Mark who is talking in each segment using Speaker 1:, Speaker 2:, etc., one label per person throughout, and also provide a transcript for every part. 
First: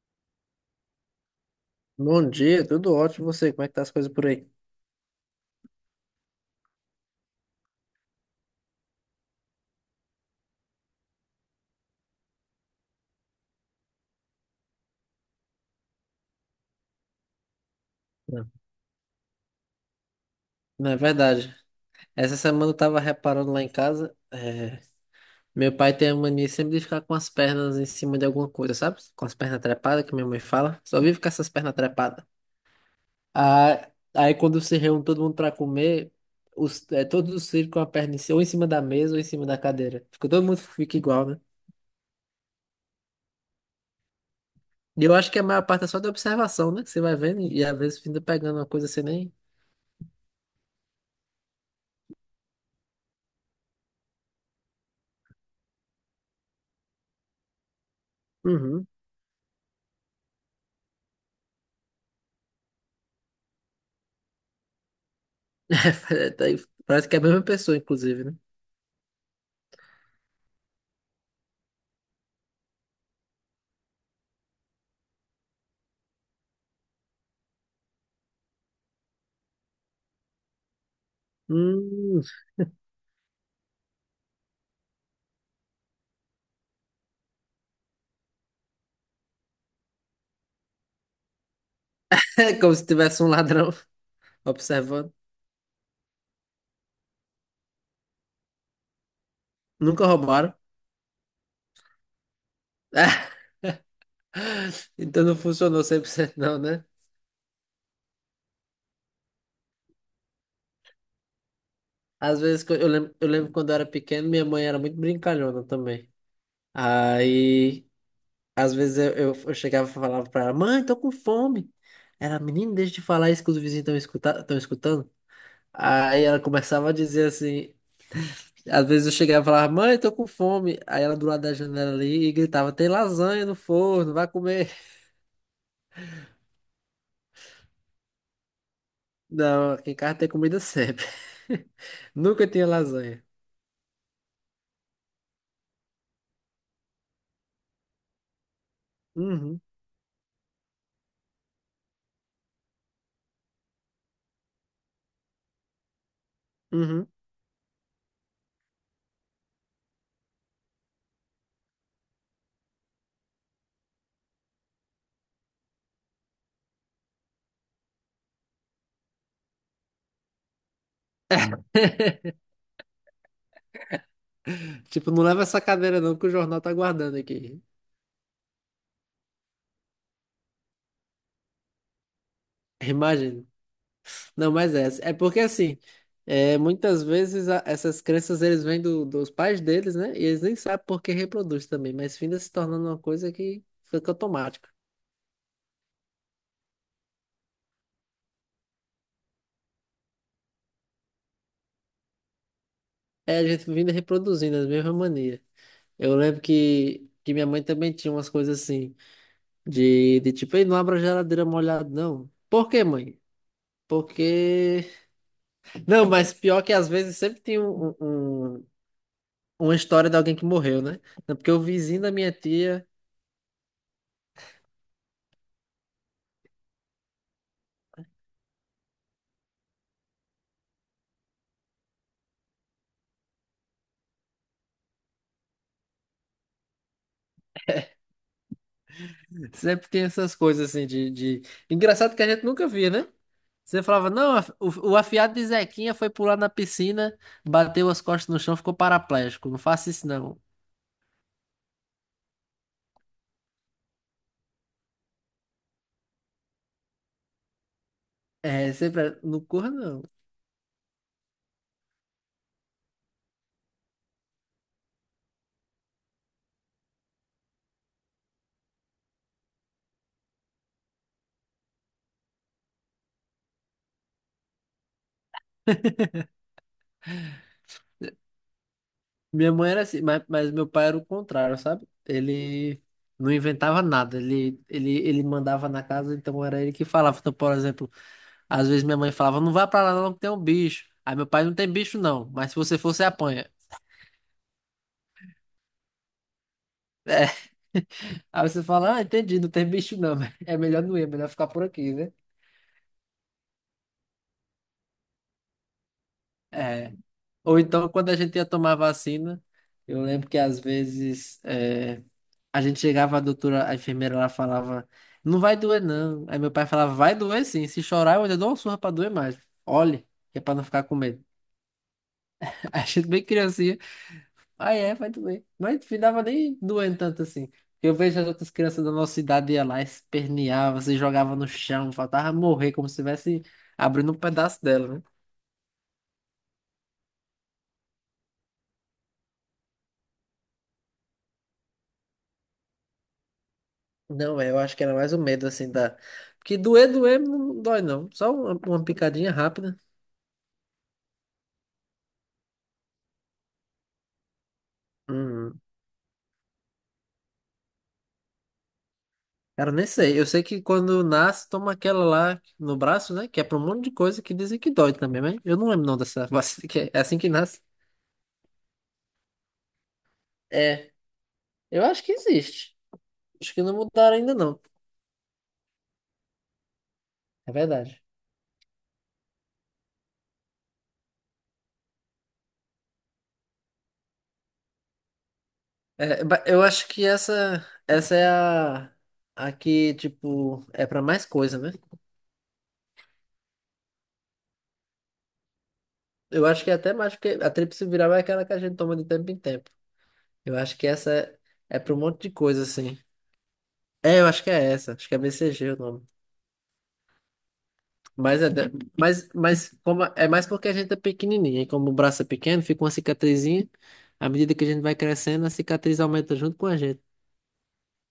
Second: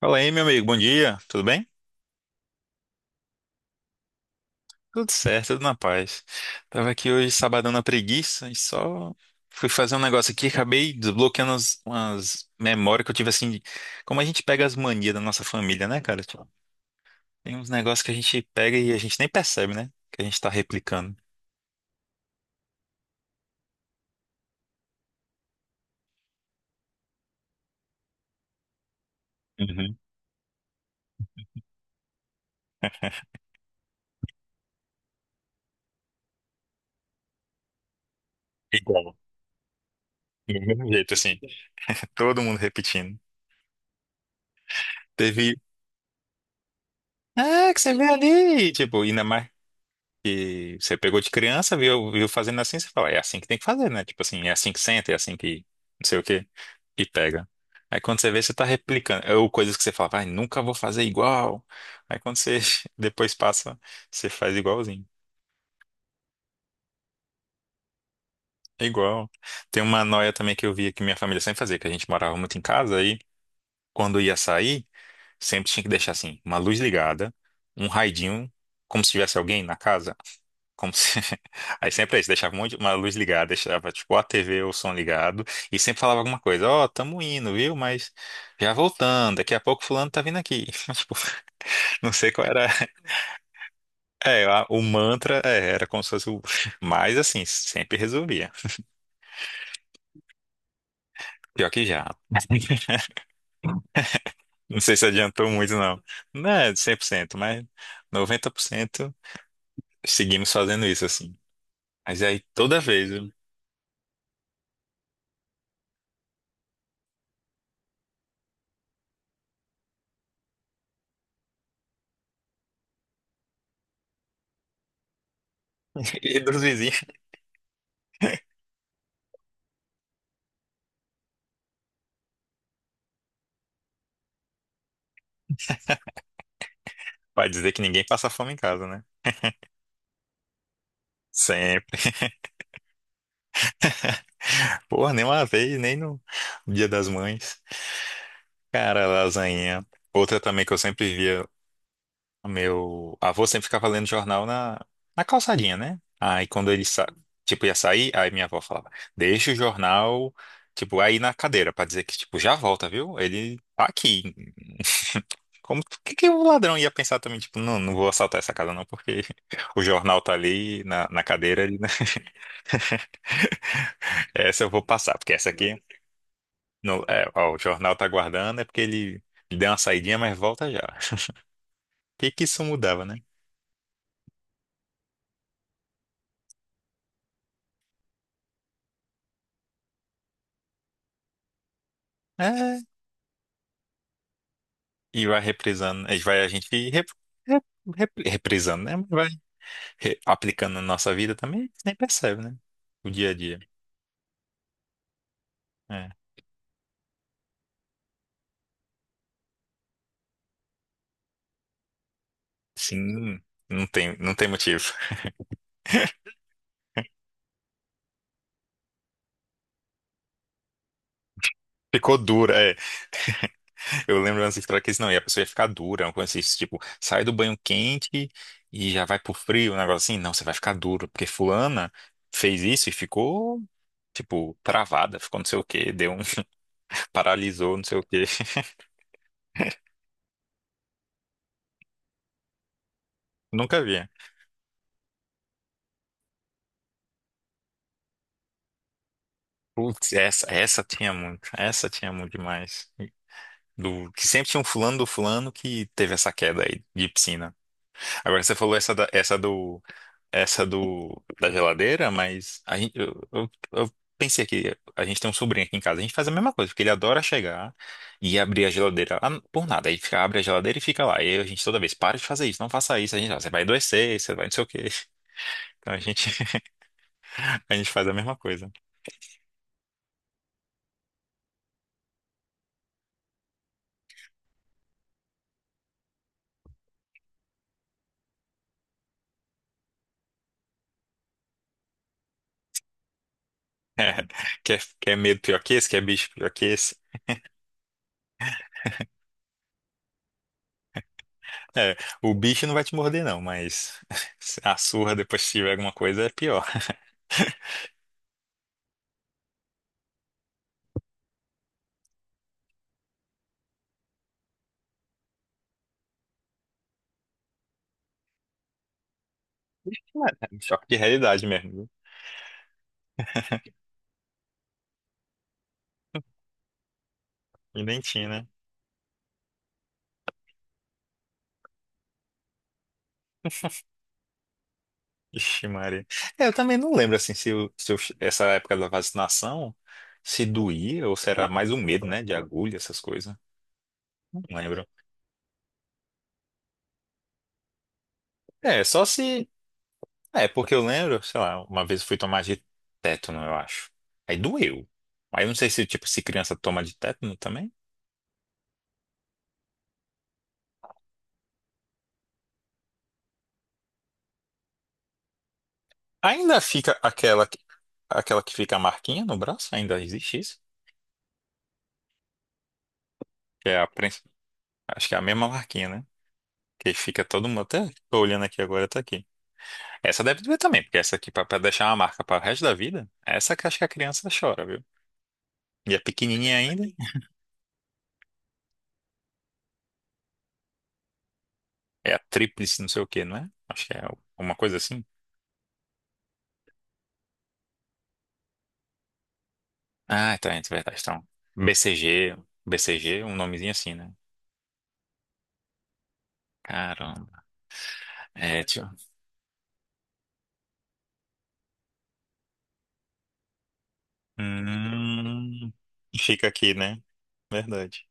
Speaker 1: Fala aí, meu amigo, bom dia, tudo bem?
Speaker 2: Bom dia, tudo ótimo. E você, como é que tá as coisas por aí?
Speaker 1: Tudo certo, tudo na paz. Tava aqui hoje sabadão na preguiça e só fui fazer um negócio aqui, acabei desbloqueando umas memórias que eu tive assim, como a gente pega as manias da nossa família, né, cara? Tipo, tem uns negócios que a gente
Speaker 2: Não,
Speaker 1: pega e a gente nem percebe, né? Que a gente tá
Speaker 2: não é
Speaker 1: replicando.
Speaker 2: verdade. Essa semana eu tava reparando lá em casa. Meu pai tem a mania sempre de ficar com as pernas em cima de alguma coisa, sabe? Com as pernas
Speaker 1: Uhum.
Speaker 2: trepadas, que minha mãe fala. Só vive com essas pernas trepadas. Ah, aí quando se reúne todo mundo pra comer, todos os filhos com a perna em cima, ou em cima da
Speaker 1: Igual.
Speaker 2: mesa ou em cima da cadeira. Todo mundo
Speaker 1: Do mesmo
Speaker 2: fica
Speaker 1: jeito,
Speaker 2: igual,
Speaker 1: assim.
Speaker 2: né?
Speaker 1: Todo mundo repetindo.
Speaker 2: E eu acho que a
Speaker 1: Teve.
Speaker 2: maior parte é só da observação, né? Que você vai vendo e
Speaker 1: É,
Speaker 2: às
Speaker 1: que você
Speaker 2: vezes
Speaker 1: vê
Speaker 2: fica pegando uma
Speaker 1: ali.
Speaker 2: coisa
Speaker 1: Tipo,
Speaker 2: sem
Speaker 1: ainda
Speaker 2: nem.
Speaker 1: mais. Que você pegou de criança, viu, viu fazendo assim, você fala, é assim que tem que fazer, né? Tipo assim, é assim que senta, é assim que não sei o quê, e pega. Aí quando você vê, você tá
Speaker 2: Uhum.
Speaker 1: replicando, ou coisas que você fala, vai, nunca vou fazer igual. Aí quando você depois passa, você faz igualzinho.
Speaker 2: Daí, parece que é a mesma pessoa, inclusive, né?
Speaker 1: É igual. Tem uma noia também que eu via que minha família sempre fazia, que a gente morava muito em casa, aí quando ia sair, sempre tinha que deixar assim, uma luz ligada, um raidinho, como se tivesse alguém na casa. Como se... Aí sempre é
Speaker 2: Hum.
Speaker 1: isso, deixava uma luz ligada, deixava tipo a TV ou o som ligado e sempre falava alguma coisa, ó, tamo indo, viu? Mas já voltando, daqui a pouco fulano tá vindo aqui. Tipo, não sei qual
Speaker 2: É
Speaker 1: era.
Speaker 2: como se tivesse um ladrão
Speaker 1: É, o
Speaker 2: observando.
Speaker 1: mantra é, era como se fosse o... Mas assim, sempre resolvia.
Speaker 2: Nunca roubaram.
Speaker 1: Pior que já. Não sei se
Speaker 2: Então não
Speaker 1: adiantou muito,
Speaker 2: funcionou cem
Speaker 1: não.
Speaker 2: por cento
Speaker 1: Não
Speaker 2: não,
Speaker 1: é
Speaker 2: né?
Speaker 1: 100%, mas 90% seguimos fazendo isso assim. Mas
Speaker 2: Às
Speaker 1: aí
Speaker 2: vezes, que eu
Speaker 1: toda
Speaker 2: eu
Speaker 1: vez,
Speaker 2: lembro, eu lembro quando eu era pequeno, minha mãe era muito brincalhona também. Aí, às vezes eu chegava e falava pra ela, mãe, tô com fome. Era, menino, deixa de falar isso que os vizinhos estão escutando. Aí
Speaker 1: e
Speaker 2: ela
Speaker 1: dos
Speaker 2: começava a
Speaker 1: vizinhos,
Speaker 2: dizer assim. Às vezes eu chegava e falava, mãe, tô com fome. Aí ela do lado da janela ali e gritava, tem lasanha no forno, vai comer.
Speaker 1: pra dizer que ninguém passa fome em casa, né?
Speaker 2: Não, aqui em casa tem comida sempre.
Speaker 1: Sempre.
Speaker 2: Nunca tinha lasanha.
Speaker 1: Porra, nem uma vez, nem no Dia das Mães. Cara,
Speaker 2: Uhum,
Speaker 1: lasanha. Outra também que eu sempre via, o meu avô sempre ficava lendo jornal na calçadinha, né? Aí quando ele sa...
Speaker 2: uhum.
Speaker 1: tipo, ia sair, aí minha avó falava, deixa o jornal, tipo, aí na cadeira, pra dizer que, tipo, já volta, viu? Ele tá aqui. Como o que que o ladrão ia pensar também, tipo, não, não vou assaltar essa casa não, porque o jornal tá ali na cadeira, ele, né? Essa eu vou
Speaker 2: Tipo,
Speaker 1: passar,
Speaker 2: não
Speaker 1: porque
Speaker 2: leva
Speaker 1: essa
Speaker 2: essa
Speaker 1: aqui.
Speaker 2: cadeira não que o jornal tá guardando
Speaker 1: É, ó, o
Speaker 2: aqui.
Speaker 1: jornal tá aguardando, é porque ele deu uma saidinha, mas volta já. O que que isso mudava, né?
Speaker 2: Imagino. Não, mas é. É porque assim, é, muitas vezes essas crenças eles vêm dos pais deles, né? E eles nem sabem por que reproduz também, mas finda se
Speaker 1: É,
Speaker 2: tornando uma coisa que fica automática.
Speaker 1: e vai reprisando, a gente vai, a gente rep, rep, rep- reprisando, né? Vai aplicando na nossa vida também, a gente nem percebe, né? O dia a
Speaker 2: É a
Speaker 1: dia.
Speaker 2: gente vindo reproduzindo as mesmas manias.
Speaker 1: É.
Speaker 2: Eu lembro que minha mãe também tinha umas coisas assim, de tipo, ei, não abra a geladeira molhada, não. Por quê, mãe?
Speaker 1: Sim, não tem motivo.
Speaker 2: Porque. Não, mas pior que às vezes sempre tem uma história de alguém que morreu, né? Não, porque o vizinho da
Speaker 1: Ficou
Speaker 2: minha
Speaker 1: dura, é.
Speaker 2: tia
Speaker 1: Eu lembro antes história que eles, não, e a pessoa ia ficar dura, uma coisa assim, tipo, sai do banho quente e já vai pro frio, um negócio assim, não, você vai ficar duro, porque fulana fez isso e ficou tipo, travada, ficou não sei o quê, deu um, paralisou, não sei o quê.
Speaker 2: sempre tem essas coisas assim, de... Engraçado que a gente nunca via, né?
Speaker 1: Nunca
Speaker 2: Você
Speaker 1: vi.
Speaker 2: falava, não, o afiado de Zequinha foi pular na piscina, bateu as costas no chão, ficou paraplégico. Não faça isso,
Speaker 1: Putz,
Speaker 2: não.
Speaker 1: essa tinha muito, essa tinha muito demais. Do, que sempre tinha um fulano do fulano que teve essa queda aí de piscina. Agora você
Speaker 2: É,
Speaker 1: falou essa,
Speaker 2: sempre,
Speaker 1: da-
Speaker 2: era, não corra, não.
Speaker 1: essa do, da geladeira, mas a gente, eu pensei que a gente tem um sobrinho aqui em casa, a gente faz a mesma coisa, porque ele adora chegar e abrir a geladeira ah, por nada. Aí fica, abre a geladeira e fica lá. E aí a gente toda vez, para de fazer isso, não faça isso, a gente, "Ah, você vai adoecer, você vai não sei o quê. Então a gente A gente faz a mesma coisa.
Speaker 2: Minha mãe era assim, mas, meu pai era o contrário, sabe? Ele não inventava nada, ele mandava na casa, então era ele que falava. Então, por exemplo, às vezes minha mãe falava, não vá pra lá não que tem um bicho. Aí meu pai, não tem bicho não, mas se você for, você apanha.
Speaker 1: É, quer medo pior que esse? Quer bicho pior que esse?
Speaker 2: É. Aí você fala, ah, entendi, não tem bicho não, mas é melhor não ir, é melhor ficar por aqui,
Speaker 1: É,
Speaker 2: né?
Speaker 1: o bicho não vai te morder, não, mas a surra depois se tiver alguma coisa é pior.
Speaker 2: É, ou então, quando a gente ia tomar vacina, eu lembro que às vezes a gente chegava, a doutora, a enfermeira lá falava, não vai doer não. Aí meu pai falava, vai doer sim, se chorar eu ainda dou uma surra pra doer mais. Olhe, que é
Speaker 1: É,
Speaker 2: pra
Speaker 1: um
Speaker 2: não ficar
Speaker 1: choque de
Speaker 2: com medo.
Speaker 1: realidade mesmo, viu?
Speaker 2: Aí a gente bem criancinha, ah é, vai doer. Mas não ficava nem doendo tanto assim.
Speaker 1: E
Speaker 2: Eu
Speaker 1: nem
Speaker 2: vejo as
Speaker 1: tinha, né?
Speaker 2: outras crianças da nossa idade ia lá, esperneava, se jogava no chão, faltava morrer, como se estivesse abrindo um pedaço dela, né?
Speaker 1: Ixi, Maria. É, eu também não lembro, assim, se, essa época da vacinação se doía ou se era mais o medo, né? De agulha, essas coisas.
Speaker 2: Não,
Speaker 1: Não
Speaker 2: é, eu acho que
Speaker 1: lembro.
Speaker 2: era mais o medo, assim, da... Porque doer, doer não dói, não. Só
Speaker 1: É,
Speaker 2: uma
Speaker 1: só
Speaker 2: picadinha
Speaker 1: se.
Speaker 2: rápida.
Speaker 1: É, porque eu lembro, sei lá, uma vez eu fui tomar de tétano, eu acho. Aí doeu. Aí eu não
Speaker 2: Hum.
Speaker 1: sei se, tipo, se criança toma de tétano também.
Speaker 2: Cara, nem sei. Eu sei que quando nasce, toma aquela lá no braço, né? Que é pra um monte de coisa que dizem que dói também, mas eu não lembro não dessa
Speaker 1: Ainda
Speaker 2: vacina, que
Speaker 1: fica
Speaker 2: é assim que
Speaker 1: aquela,
Speaker 2: nasce.
Speaker 1: aquela que fica a marquinha no braço? Ainda existe isso?
Speaker 2: É, eu acho que existe. Acho que
Speaker 1: Que
Speaker 2: não
Speaker 1: é a,
Speaker 2: mudaram ainda, não.
Speaker 1: acho que é a mesma marquinha, né? Que fica todo
Speaker 2: É
Speaker 1: mundo até.
Speaker 2: verdade.
Speaker 1: Tô olhando aqui agora, tá aqui. Essa deve doer também, porque essa aqui, pra deixar uma marca para o resto da vida, essa que acho que a criança chora, viu? E é
Speaker 2: É,
Speaker 1: pequenininha
Speaker 2: eu
Speaker 1: ainda.
Speaker 2: acho que essa é a que, tipo, é pra mais coisa, né?
Speaker 1: É a tríplice, não sei o quê, não é? Acho que é uma coisa assim.
Speaker 2: Eu acho que é até mais, porque a tríplice viral é aquela que a gente toma de tempo em tempo.
Speaker 1: Ah, então,
Speaker 2: Eu
Speaker 1: é
Speaker 2: acho que
Speaker 1: verdade.
Speaker 2: essa
Speaker 1: Então,
Speaker 2: é, para um monte de
Speaker 1: BCG,
Speaker 2: coisa, assim.
Speaker 1: BCG, um nomezinho assim, né?
Speaker 2: É, eu acho que é essa. Acho que é BCG o nome.
Speaker 1: Caramba.
Speaker 2: Mas, é,
Speaker 1: É,
Speaker 2: da-
Speaker 1: tio.
Speaker 2: mas como, é mais porque a gente é pequenininho, e como o braço é pequeno, fica uma cicatrizinha. À medida que a gente vai crescendo, a
Speaker 1: Hum,
Speaker 2: cicatriz aumenta
Speaker 1: fica
Speaker 2: junto com
Speaker 1: aqui,
Speaker 2: a
Speaker 1: né?
Speaker 2: gente.
Speaker 1: Verdade.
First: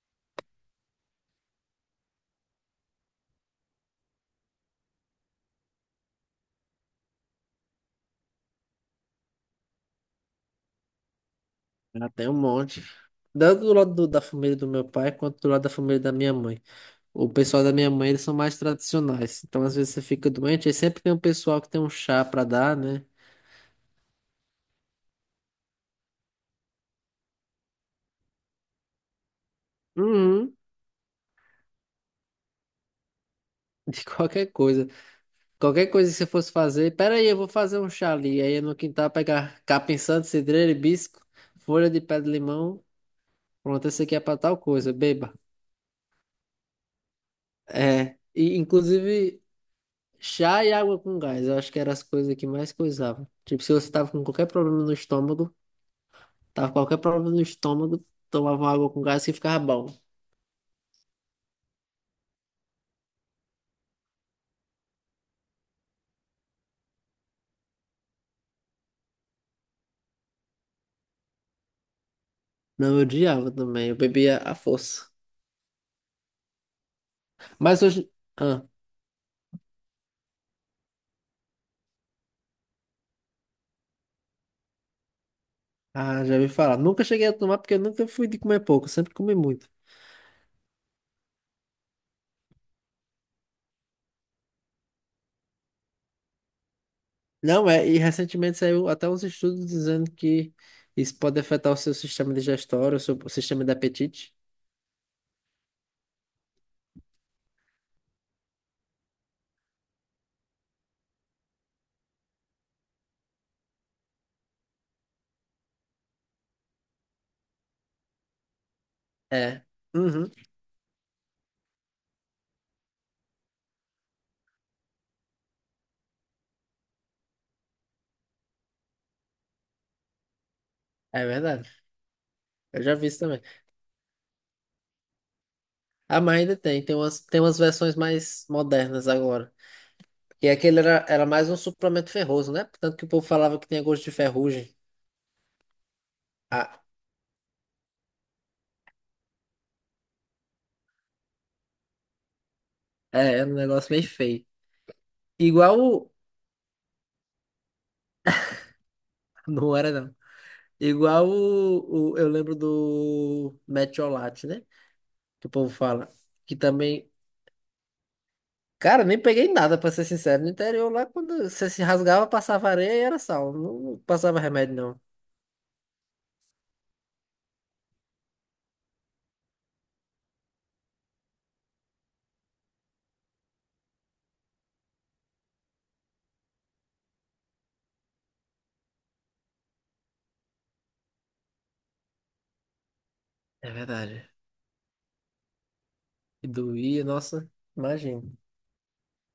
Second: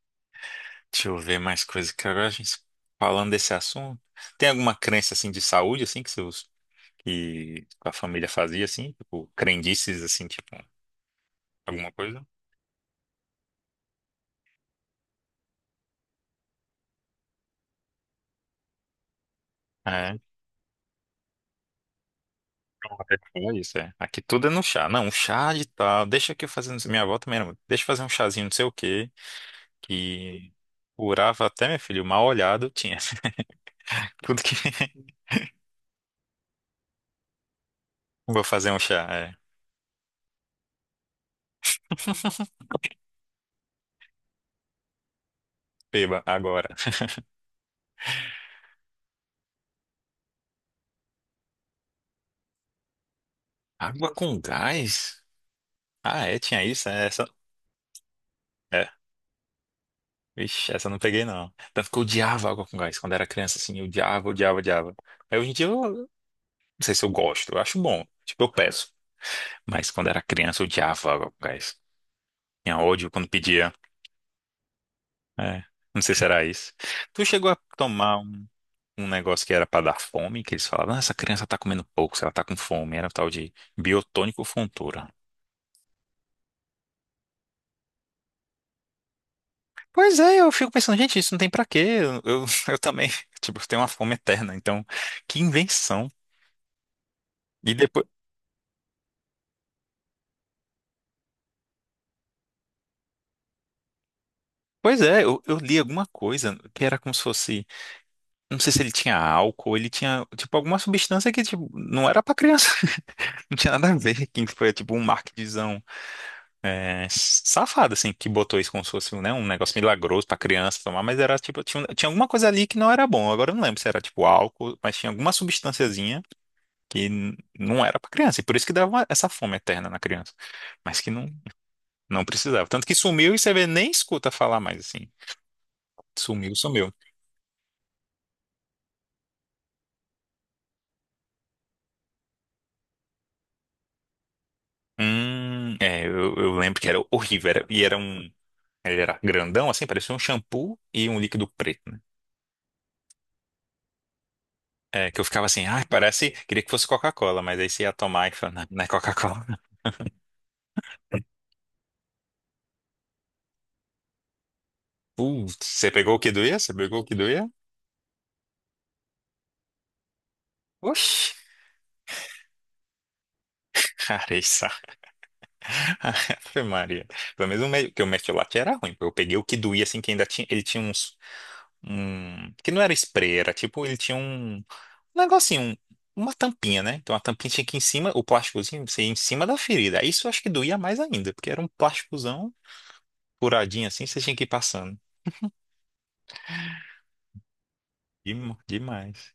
Speaker 1: Deixa eu ver mais coisas que agora a gente falando desse assunto. Tem alguma crença assim de saúde assim que seus que a família fazia assim, tipo crendices assim, tipo alguma
Speaker 2: Ela
Speaker 1: coisa?
Speaker 2: tem um monte. Tanto do lado da família do meu pai, quanto do lado da família da minha mãe. O pessoal da minha mãe, eles são mais tradicionais. Então, às vezes, você
Speaker 1: É,
Speaker 2: fica doente, aí sempre tem um pessoal que tem um chá pra dar,
Speaker 1: então
Speaker 2: né?
Speaker 1: até que falar isso, é. Aqui tudo é no chá. Não, um chá de tal. Deixa que eu fazer, não sei- minha avó também era muito. Deixa eu fazer um chazinho, não sei o quê. Que
Speaker 2: Uhum.
Speaker 1: curava até, meu filho, mal olhado tinha.
Speaker 2: De
Speaker 1: Tudo
Speaker 2: qualquer
Speaker 1: que.
Speaker 2: coisa. Qualquer coisa que você fosse fazer. Pera aí, eu vou fazer um chá ali.
Speaker 1: Vou
Speaker 2: Aí ia
Speaker 1: fazer
Speaker 2: no
Speaker 1: um chá,
Speaker 2: quintal
Speaker 1: é.
Speaker 2: pegar capim santo, cidreira, hibisco, folha de pé de limão. Pronto, esse aqui é pra tal coisa, beba.
Speaker 1: Beba agora.
Speaker 2: É. E, inclusive, chá e água com gás. Eu acho que eram as coisas que mais coisavam. Tipo, se você tava
Speaker 1: Água
Speaker 2: com
Speaker 1: com
Speaker 2: qualquer problema no
Speaker 1: gás?
Speaker 2: estômago,
Speaker 1: Ah, é, tinha
Speaker 2: tava com
Speaker 1: isso,
Speaker 2: qualquer
Speaker 1: é, essa.
Speaker 2: problema no estômago, tomava uma
Speaker 1: É.
Speaker 2: água com gás que ficava bom.
Speaker 1: Vixe, essa eu não peguei, não. Tanto que eu odiava água com gás. Quando era criança, assim, eu odiava, odiava, odiava. Aí hoje em dia eu não sei se eu gosto, eu acho bom. Tipo, eu peço. Mas quando era criança, eu odiava água com gás. Tinha
Speaker 2: Não, eu
Speaker 1: ódio quando
Speaker 2: odiava
Speaker 1: pedia.
Speaker 2: também. Eu bebia à força.
Speaker 1: É. Não sei se era isso. Tu chegou a
Speaker 2: Mas hoje.
Speaker 1: tomar
Speaker 2: Ah,
Speaker 1: um negócio que era para dar fome, que eles falavam, "Ah, essa criança tá comendo pouco, se ela tá com fome, era o tal de biotônico fontura.
Speaker 2: ah, já ouvi falar. Nunca cheguei a tomar porque eu nunca fui de comer pouco. Sempre comi muito.
Speaker 1: Pois é, eu fico pensando, gente, isso não tem pra quê? Eu também, tipo, eu tenho uma fome eterna, então, que invenção.
Speaker 2: Não
Speaker 1: E
Speaker 2: é, e
Speaker 1: depois,
Speaker 2: recentemente saiu até uns estudos dizendo que isso pode afetar o seu sistema digestório, o sistema de apetite.
Speaker 1: pois é, eu li alguma coisa que era como se fosse, não sei se ele tinha álcool, ele tinha, tipo, alguma substância que, tipo, não era pra criança, não tinha nada a ver, que foi, tipo, um marketingzão. É safado, assim, que botou isso como se fosse, né, um
Speaker 2: É.
Speaker 1: negócio milagroso
Speaker 2: Uhum.
Speaker 1: pra criança tomar, mas era tipo, tinha alguma coisa ali que não era bom. Agora eu não lembro se era tipo álcool, mas tinha alguma substânciazinha que não era pra criança. E por isso que dava essa fome eterna na criança. Mas que
Speaker 2: É
Speaker 1: não,
Speaker 2: verdade.
Speaker 1: não precisava.
Speaker 2: Eu
Speaker 1: Tanto que
Speaker 2: já vi isso
Speaker 1: sumiu e
Speaker 2: também.
Speaker 1: você vê, nem escuta falar mais, assim.
Speaker 2: Ah, mas
Speaker 1: Sumiu,
Speaker 2: ainda tem,
Speaker 1: sumiu.
Speaker 2: tem umas, tem umas versões mais modernas agora. E aquele era mais um suplemento ferroso, né? Tanto que o povo falava que tinha gosto de ferrugem.
Speaker 1: É, eu lembro
Speaker 2: Ah,
Speaker 1: que era horrível. Era, e era um. Ele era grandão, assim, parecia um shampoo e um líquido preto, né?
Speaker 2: é, era um negócio meio feio.
Speaker 1: É, que eu ficava assim,
Speaker 2: Igual
Speaker 1: ai,
Speaker 2: o...
Speaker 1: parece. Queria que fosse Coca-Cola, mas aí você ia tomar e falava, não, não é Coca-Cola.
Speaker 2: Não era, não. Eu lembro do Metiolate, né? Que o
Speaker 1: Putz,
Speaker 2: povo
Speaker 1: você
Speaker 2: fala.
Speaker 1: pegou o que
Speaker 2: Que
Speaker 1: doía? Você pegou o
Speaker 2: também...
Speaker 1: que doía?
Speaker 2: Cara, nem peguei nada, pra ser sincero. No interior, lá,
Speaker 1: Oxi,
Speaker 2: quando você se rasgava, passava areia e era sal. Não
Speaker 1: cara,
Speaker 2: passava
Speaker 1: isso.
Speaker 2: remédio, não.
Speaker 1: Ave Maria. Pelo menos que o Mertiolate era ruim. Eu peguei o que doía, assim, que ainda tinha. Ele tinha uns. Um, que não era spray, era tipo, ele tinha um negocinho, uma tampinha, né? Então a tampinha tinha que ir em cima, o plásticozinho, você ia em cima da ferida. Isso eu acho que doía mais ainda, porque era um plásticozão
Speaker 2: É
Speaker 1: furadinho assim, você
Speaker 2: verdade.
Speaker 1: tinha que ir passando.
Speaker 2: E doía, nossa, imagina.
Speaker 1: Demais.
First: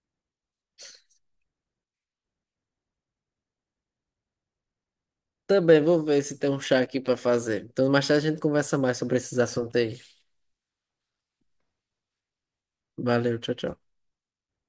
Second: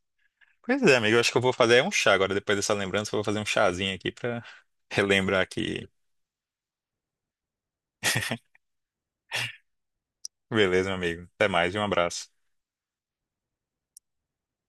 Speaker 1: Pois é, amigo, eu acho que eu vou fazer um chá agora, depois dessa lembrança, eu vou fazer um chazinho aqui pra relembrar
Speaker 2: Também
Speaker 1: que.
Speaker 2: vou ver se tem um chá aqui pra fazer. Então, mais tarde a gente conversa mais sobre esses assuntos aí.
Speaker 1: Beleza, meu amigo. Até mais e um abraço.
Speaker 2: Valeu, tchau, tchau.